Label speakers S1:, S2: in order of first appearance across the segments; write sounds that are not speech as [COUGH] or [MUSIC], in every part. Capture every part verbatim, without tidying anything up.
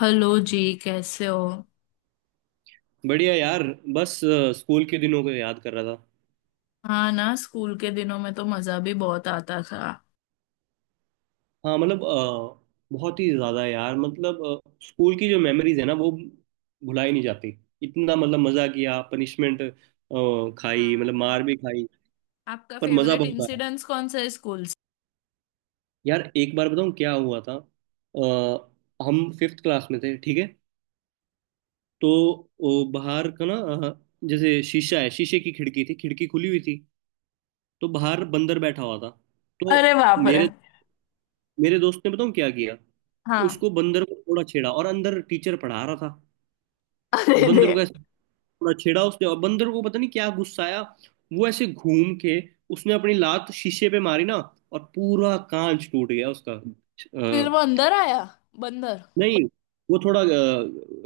S1: Hello ji. कैसे हो।
S2: बढ़िया यार। बस अ, स्कूल के दिनों को याद कर रहा था।
S1: हाँ ना, स्कूल के दिनों में तो मजा भी बहुत आता था।
S2: हाँ, मतलब अ, बहुत ही ज्यादा यार, मतलब अ, स्कूल की जो मेमोरीज है ना वो भुलाई नहीं जाती। इतना मतलब मजा किया, पनिशमेंट खाई,
S1: हाँ
S2: मतलब
S1: ना।
S2: मार भी खाई
S1: आपका
S2: पर मजा
S1: फेवरेट
S2: बहुत आया।
S1: इंसिडेंस कौन सा है स्कूल से?
S2: यार, एक बार बताऊँ क्या हुआ था। अ, हम फिफ्थ क्लास में थे, ठीक है। तो ओ, बाहर का ना, अ, जैसे शीशा है, शीशे की खिड़की थी, खिड़की खुली हुई थी तो बाहर बंदर बैठा हुआ था। तो
S1: अरे बाप रे।
S2: मेरे मेरे दोस्त ने, बताऊँ क्या किया।
S1: हाँ।
S2: उसको बंदर को थोड़ा छेड़ा और अंदर टीचर पढ़ा रहा था।
S1: अरे रे।
S2: बंदर को ऐसे थोड़ा छेड़ा उसने और बंदर को पता नहीं क्या गुस्सा आया, वो ऐसे घूम के उसने अपनी लात शीशे पे मारी ना और पूरा कांच टूट गया उसका
S1: फिर
S2: अ,
S1: वो अंदर आया? बंदर?
S2: नहीं, वो थोड़ा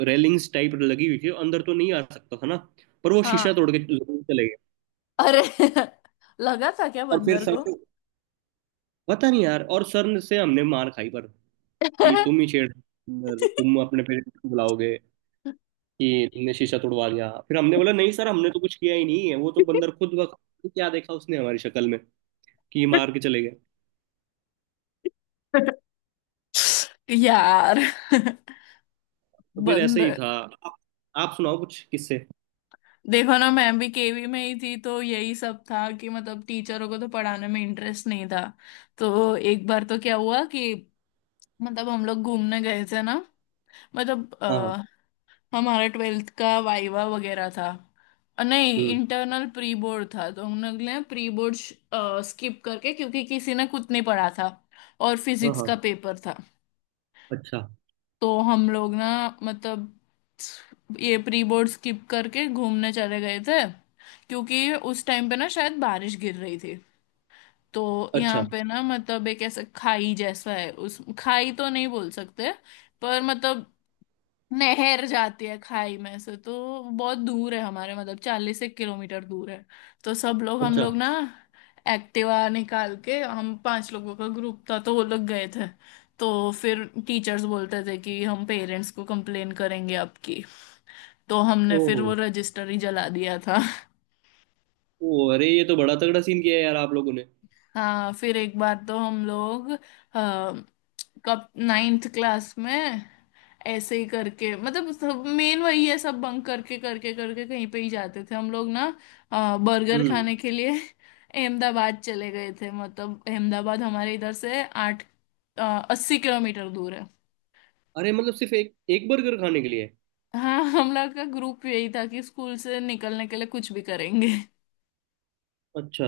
S2: रेलिंग्स टाइप लगी हुई थी अंदर, तो नहीं आ सकता था ना। पर वो शीशा
S1: हाँ।
S2: तोड़ के जरूर चले गए।
S1: अरे [LAUGHS] लगा था क्या
S2: और फिर
S1: बंदर
S2: सर
S1: को?
S2: से, पता नहीं यार, और सर से हमने मार खाई पर, कि तुम ही छेड़, तुम अपने पेरेंट्स को बुलाओगे, कि तुमने शीशा तोड़वा दिया। फिर हमने बोला नहीं सर, हमने तो कुछ किया ही नहीं है, वो तो बंदर खुद बखुद क्या देखा उसने हमारी शक्ल में कि मार के चले गए।
S1: [LAUGHS] यार।
S2: तो
S1: [LAUGHS]
S2: फिर ऐसे ही
S1: बंद।
S2: था। आप, आप सुनाओ कुछ किस्से।
S1: देखो ना, मैं भी के वी में ही थी तो यही सब था कि मतलब टीचरों को तो पढ़ाने में इंटरेस्ट नहीं था। तो एक बार तो क्या हुआ कि मतलब हम लोग घूमने गए थे ना, मतलब
S2: हाँ हाँ।
S1: अ, हमारा ट्वेल्थ का वाइवा वगैरह था। अ, नहीं,
S2: हम्म।
S1: इंटरनल प्री बोर्ड था तो हम लोग ने प्री बोर्ड स्किप करके, क्योंकि किसी ने कुछ नहीं पढ़ा था। और
S2: हाँ
S1: फिजिक्स
S2: हाँ।
S1: का पेपर था।
S2: अच्छा।
S1: तो हम लोग ना, मतलब ये प्री बोर्ड स्किप करके घूमने चले गए थे, क्योंकि उस टाइम पे ना शायद बारिश गिर रही थी। तो यहाँ
S2: अच्छा।
S1: पे ना, मतलब एक ऐसा खाई जैसा है, उस खाई तो नहीं बोल सकते, पर मतलब नहर जाती है खाई में से, तो बहुत दूर है हमारे, मतलब चालीस एक किलोमीटर दूर है। तो सब लोग, हम
S2: अच्छा।
S1: लोग ना एक्टिवा निकाल के, हम पांच लोगों का ग्रुप था तो वो लोग गए थे। तो फिर टीचर्स बोलते थे कि हम पेरेंट्स को कंप्लेन करेंगे आपकी, तो हमने
S2: ओहो।
S1: फिर वो रजिस्टर ही जला दिया था।
S2: ओ, अरे ये तो बड़ा तगड़ा सीन किया है यार आप लोगों ने।
S1: हाँ, फिर एक बार तो हम लोग आ, कब नाइन्थ क्लास में ऐसे ही करके, मतलब सब मेन वही है, सब बंक करके करके करके कहीं पे ही जाते थे हम लोग ना, अ, बर्गर
S2: हम्म।
S1: खाने के लिए [LAUGHS] अहमदाबाद चले गए थे, मतलब अहमदाबाद हमारे इधर से आठ अस्सी किलोमीटर दूर है।
S2: अरे मतलब सिर्फ एक एक बर्गर खाने के लिए।
S1: हाँ, हम लोग का ग्रुप यही था कि स्कूल से निकलने के लिए कुछ भी करेंगे।
S2: अच्छा।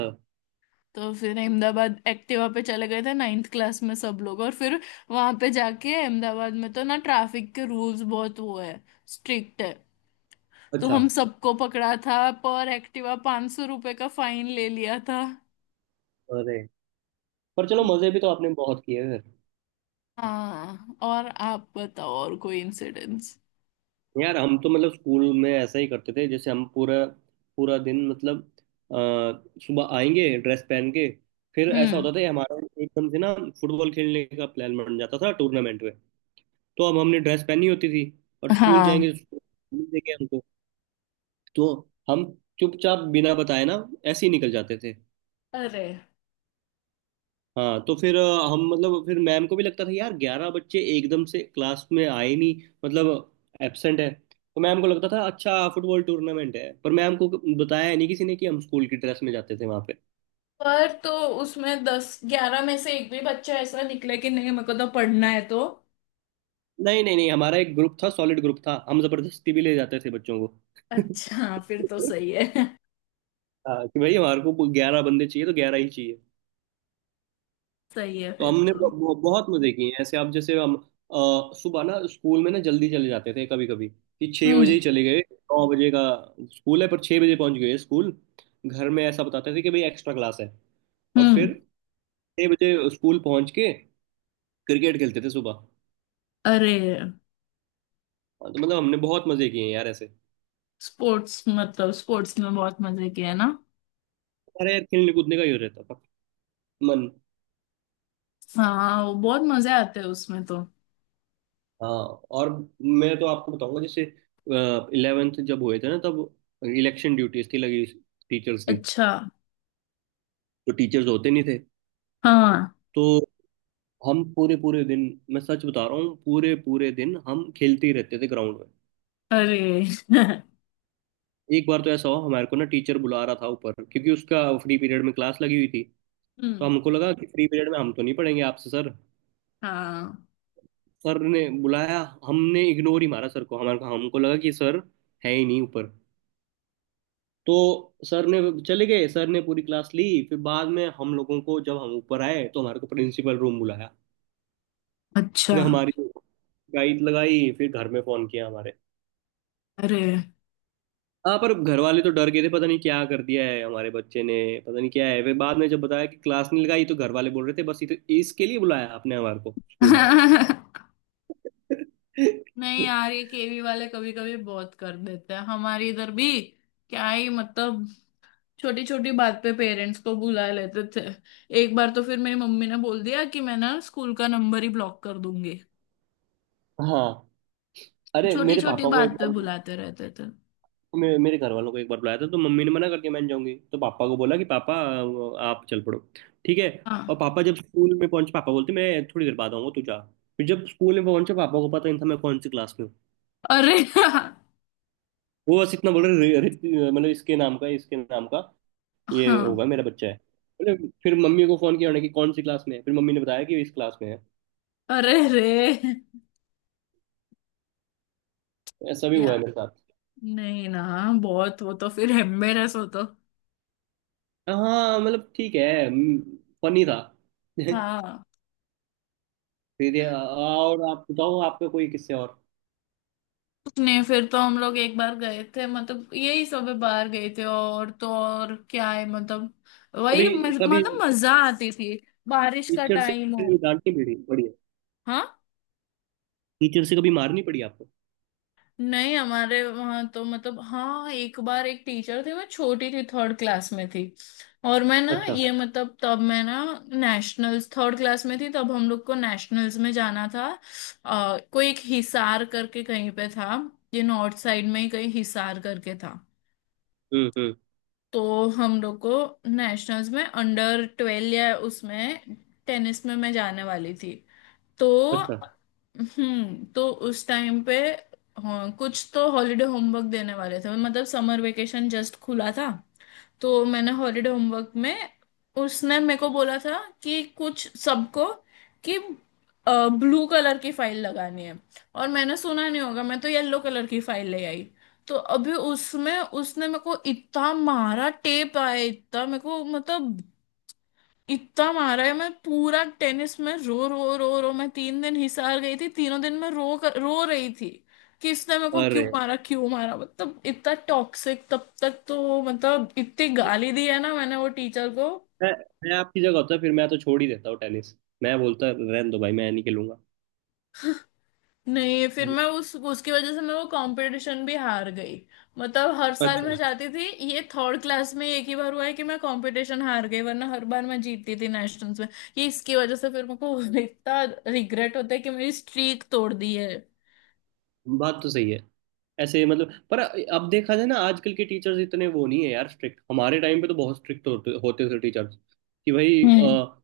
S1: तो फिर अहमदाबाद एक्टिवा पे चले गए थे नाइन्थ क्लास में सब लोग। और फिर वहां पे जाके अहमदाबाद में तो ना ट्रैफिक के रूल्स बहुत वो है, स्ट्रिक्ट है। तो
S2: अच्छा।
S1: हम सबको पकड़ा था, पर एक्टिवा पांच सौ रुपए का फाइन ले लिया था।
S2: अरे। पर चलो, मजे भी तो आपने बहुत किए फिर।
S1: हाँ, और आप बताओ और कोई इंसिडेंट्स?
S2: यार हम तो मतलब स्कूल में ऐसा ही करते थे, जैसे हम पूरा पूरा दिन मतलब अ, सुबह आएंगे ड्रेस पहन के, फिर ऐसा
S1: हम्म।
S2: होता था ये हमारा एकदम से ना, फुटबॉल खेलने का प्लान बन जाता था टूर्नामेंट में। तो अब हमने ड्रेस पहनी होती थी और स्कूल जाएंगे
S1: हाँ।
S2: तो स्कूल मिल देंगे हमको। तो हम चुपचाप बिना बताए ना ऐसे ही निकल जाते थे।
S1: अरे।
S2: हाँ, तो फिर अ, हम मतलब, फिर मैम को भी लगता था यार, ग्यारह बच्चे एकदम से क्लास में आए नहीं, मतलब एब्सेंट है, तो मैम को लगता था अच्छा फुटबॉल टूर्नामेंट है। पर मैम को बताया नहीं किसी ने कि हम स्कूल की ड्रेस में जाते थे वहां पे।
S1: पर तो उसमें दस ग्यारह में से एक भी बच्चा ऐसा निकले कि नहीं, मेरे को तो पढ़ना है, तो।
S2: नहीं नहीं नहीं, हमारा एक ग्रुप था, सॉलिड ग्रुप था, हम जबरदस्ती भी ले जाते थे बच्चों को।
S1: अच्छा, फिर तो
S2: [LAUGHS]
S1: सही है। [LAUGHS]
S2: हाँ, कि भाई हमारे को ग्यारह बंदे चाहिए तो ग्यारह ही चाहिए।
S1: सही है
S2: तो
S1: फिर
S2: हमने
S1: तो।
S2: ब- ब- बहुत मजे किए हैं ऐसे आप जैसे, हम अ, सुबह ना स्कूल में ना जल्दी चले जाते थे कभी कभी, कि छः बजे
S1: हम्म।
S2: ही चले गए। नौ बजे का स्कूल है पर छः बजे पहुंच गए स्कूल। घर में ऐसा बताते थे कि भाई एक्स्ट्रा क्लास है। और
S1: हम्म।
S2: फिर छः बजे स्कूल पहुंच के क्रिकेट खेलते थे सुबह।
S1: अरे।
S2: हाँ, तो मतलब हमने बहुत मजे किए हैं यार ऐसे।
S1: स्पोर्ट्स, मतलब स्पोर्ट्स में बहुत मजे किए हैं ना?
S2: अरे यार खेलने कूदने का ही हो रहता था मन।
S1: हाँ, वो बहुत मजे आते हैं उसमें तो।
S2: हाँ। और मैं तो आपको बताऊंगा, जैसे इलेवेंथ जब हुए थे ना तब इलेक्शन ड्यूटीज थी लगी टीचर्स की।
S1: अच्छा।
S2: तो टीचर्स होते नहीं थे।
S1: हाँ।
S2: तो हम पूरे पूरे दिन, मैं सच बता रहा हूँ, पूरे पूरे दिन हम खेलते ही रहते थे ग्राउंड में।
S1: अरे। [LAUGHS]
S2: एक बार तो ऐसा हुआ हमारे को ना, टीचर बुला रहा था ऊपर क्योंकि उसका फ्री पीरियड में क्लास लगी हुई थी। तो
S1: हम्म।
S2: हमको लगा कि फ्री पीरियड में हम तो नहीं पढ़ेंगे आपसे सर।
S1: हाँ।
S2: सर ने बुलाया, हमने इग्नोर ही मारा सर को, हमारे हमको लगा कि सर है ही नहीं ऊपर। तो सर ने, चले गए, सर ने पूरी क्लास ली। फिर बाद में हम लोगों को, जब हम ऊपर आए तो हमारे को प्रिंसिपल रूम बुलाया।
S1: अच्छा।
S2: फिर हमारी गाइड लगाई, फिर घर में फोन किया हमारे।
S1: अरे।
S2: हाँ पर घर वाले तो डर गए थे, पता नहीं क्या कर दिया है हमारे बच्चे ने, पता नहीं क्या है। वे बाद में जब बताया कि क्लास नहीं लगाई तो घर वाले बोल रहे थे बस ये तो, इसके लिए बुलाया आपने हमारे को स्कूल।
S1: [LAUGHS] नहीं
S2: [LAUGHS]
S1: यार, ये के वी वाले कभी कभी बहुत कर देते हैं हमारे इधर भी। क्या ही मतलब। छोटी छोटी बात पे पेरेंट्स को बुला लेते थे। एक बार तो फिर मेरी मम्मी ने बोल दिया कि मैं ना स्कूल का नंबर ही ब्लॉक कर दूंगी।
S2: हाँ। अरे
S1: छोटी
S2: मेरे
S1: छोटी
S2: पापा को एक
S1: बात पे
S2: बार,
S1: बुलाते रहते थे।
S2: मे, मेरे घर वालों को एक बार बुलाया था तो मम्मी ने मना कर दिया मैं नहीं जाऊंगी, तो पापा को बोला कि पापा आप चल पड़ो, ठीक है।
S1: हाँ।
S2: और पापा जब स्कूल में पहुंचे, पापा बोलते मैं थोड़ी देर बाद आऊंगा तू जा। फिर जब स्कूल में पहुंचे, पापा को पता नहीं था मैं कौन सी क्लास में हूँ।
S1: अरे। [LAUGHS]
S2: वो बस इतना बोल रहे रे- रे- मतलब इसके नाम का, इसके नाम का ये होगा,
S1: हाँ।
S2: मेरा बच्चा है, बोले। फिर मम्मी को फोन किया उन्होंने कि कौन सी क्लास में है, फिर मम्मी ने बताया कि इस क्लास में है।
S1: अरे रे।
S2: तो ऐसा भी हुआ
S1: या
S2: है मेरे साथ।
S1: नहीं ना, बहुत वो तो फिर एम्बेरस हो तो।
S2: हाँ मतलब ठीक है, फनी था। [LAUGHS] फिर
S1: हाँ।
S2: ये, आ- और आप बताओ आपका कोई किस्से और।
S1: नहीं, फिर तो हम लोग एक बार गए थे, मतलब यही सब बाहर गए थे और तो और क्या है, मतलब वही
S2: कभी
S1: मज-
S2: कभी
S1: मतलब मजा आती थी। बारिश का
S2: टीचर से
S1: टाइम हो।
S2: कभी डांटनी पड़ी पड़ी है।
S1: हाँ?
S2: टीचर से कभी मारनी पड़ी आपको।
S1: नहीं, हमारे वहाँ तो मतलब, हाँ एक बार एक टीचर थे। मैं छोटी थी, थर्ड क्लास में थी। और मैं ना
S2: अच्छा।
S1: ये मतलब तब मैं ना नेशनल्स, थर्ड क्लास में थी तब हम लोग को नेशनल्स में जाना था। अ, कोई एक हिसार करके कहीं पे था। ये नॉर्थ साइड में ही कहीं हिसार करके था।
S2: हम्म। हम्म।
S1: तो हम लोग को नेशनल्स में अंडर ट्वेल्व या उसमें टेनिस में मैं जाने वाली थी। तो,
S2: अच्छा।
S1: हम्म, तो उस टाइम पे, हाँ, कुछ तो हॉलीडे होमवर्क देने वाले थे, मतलब समर वेकेशन जस्ट खुला था। तो मैंने हॉलीडे होमवर्क में, उसने मेरे को बोला था कि कुछ सबको, कि ब्लू कलर की फाइल लगानी है, और मैंने सुना नहीं होगा, मैं तो येलो कलर की फाइल ले आई। तो अभी उसमें उसने मेरे को इतना मारा, टेप आया इतना मेरे को, मतलब इतना मारा है, मैं पूरा टेनिस में रो रो रो रो। मैं तीन दिन हिसार गई थी, तीनों दिन मैं रो कर, रो रही थी। कि इसने मेरे को क्यों
S2: अरे।
S1: मारा, क्यों मारा, मतलब इतना टॉक्सिक तब तक तो, मतलब इतनी गाली दी है ना मैंने वो टीचर को।
S2: मैं मैं आपकी जगह होता फिर मैं तो छोड़ ही देता हूँ टेनिस। मैं बोलता रहने दो भाई मैं नहीं खेलूंगा।
S1: नहीं, फिर मैं उस उसकी वजह से मैं वो कंपटीशन भी हार गई, मतलब हर साल
S2: अच्छा।
S1: मैं जाती थी। ये थर्ड क्लास में एक ही बार हुआ है कि मैं कंपटीशन हार गई, वरना हर बार मैं जीतती थी नेशनल्स में। ये इसकी वजह से फिर मेरे को [LAUGHS] इतना रिग्रेट होता है कि मेरी स्ट्रीक तोड़ दी है।
S2: बात तो सही है। ऐसे मतलब, पर अब देखा जाए ना आजकल के टीचर्स इतने वो नहीं है यार स्ट्रिक्ट। हमारे टाइम पे तो बहुत स्ट्रिक्ट होते होते थे टीचर्स, कि भाई
S1: हम्म।
S2: अ,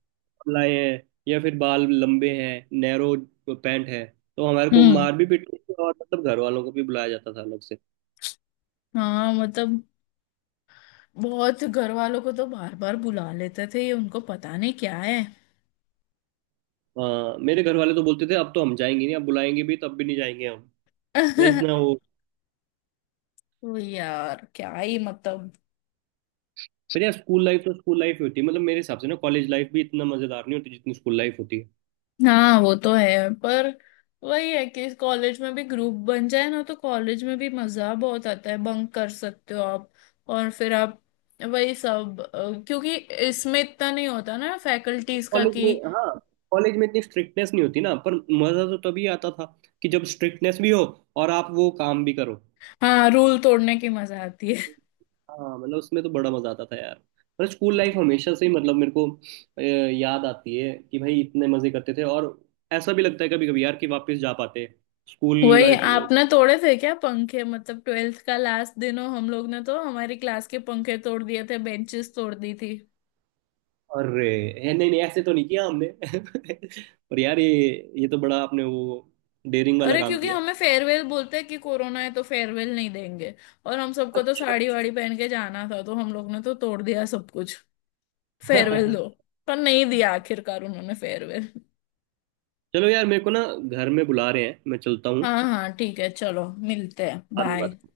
S2: लाए हैं या फिर बाल लंबे हैं, नैरो पैंट है, तो हमारे को
S1: हम्म।
S2: मार भी पीटती थी और मतलब घर वालों को भी बुलाया जाता था अलग से।
S1: हाँ मतलब, बहुत घर वालों को तो बार बार बुला लेते थे, ये उनको पता नहीं क्या है।
S2: हाँ मेरे घर वाले तो बोलते थे अब तो हम जाएंगे नहीं, अब बुलाएंगे भी तब भी नहीं जाएंगे हम, मतलब इतना
S1: [LAUGHS]
S2: वो।
S1: वो यार क्या ही मतलब।
S2: फिर यार स्कूल लाइफ तो स्कूल लाइफ ही होती है, मतलब मेरे हिसाब से ना कॉलेज लाइफ भी इतना मजेदार नहीं होती जितनी स्कूल लाइफ होती है।
S1: हाँ, वो तो है। पर वही है कि कॉलेज में भी ग्रुप बन जाए ना तो कॉलेज में भी मजा बहुत आता है, बंक कर सकते हो आप। और फिर आप वही सब, अ, क्योंकि इसमें इतना नहीं होता ना फैकल्टीज का,
S2: कॉलेज
S1: कि।
S2: में हाँ, कॉलेज में इतनी स्ट्रिक्टनेस नहीं होती ना, पर मजा तो तभी आता था कि जब स्ट्रिक्टनेस भी हो और आप वो काम भी करो।
S1: हाँ, रूल तोड़ने की मजा आती
S2: हाँ मतलब उसमें तो बड़ा मजा आता था यार। पर स्कूल लाइफ
S1: है।
S2: हमेशा से ही मतलब मेरे को अ, याद आती है कि भाई इतने मजे करते थे। और ऐसा भी लगता है कभी कभी यार कि वापस जा पाते स्कूल
S1: वही
S2: लाइफ।
S1: आपने तोड़े थे क्या पंखे? मतलब ट्वेल्थ का लास्ट दिन हो, हम लोग ने तो हमारी क्लास के पंखे तोड़ दिए थे, बेंचेस तोड़ दी थी।
S2: अरे। है, नहीं नहीं ऐसे तो नहीं किया हमने। [LAUGHS] पर यार, ये ये तो बड़ा आपने वो डेयरिंग वाला
S1: अरे,
S2: काम
S1: क्योंकि
S2: किया।
S1: हमें फेयरवेल बोलते हैं कि कोरोना है तो फेयरवेल नहीं देंगे, और हम सबको तो
S2: अच्छा।
S1: साड़ी वाड़ी पहन के जाना था, तो हम लोग ने तो तोड़ दिया सब कुछ। फेयरवेल दो।
S2: [LAUGHS]
S1: पर नहीं दिया आखिरकार उन्होंने फेयरवेल।
S2: चलो यार, मेरे को ना घर में बुला रहे हैं, मैं चलता हूँ।
S1: हाँ हाँ ठीक है, चलो मिलते हैं,
S2: अवरे लय
S1: बाय।
S2: filtrate।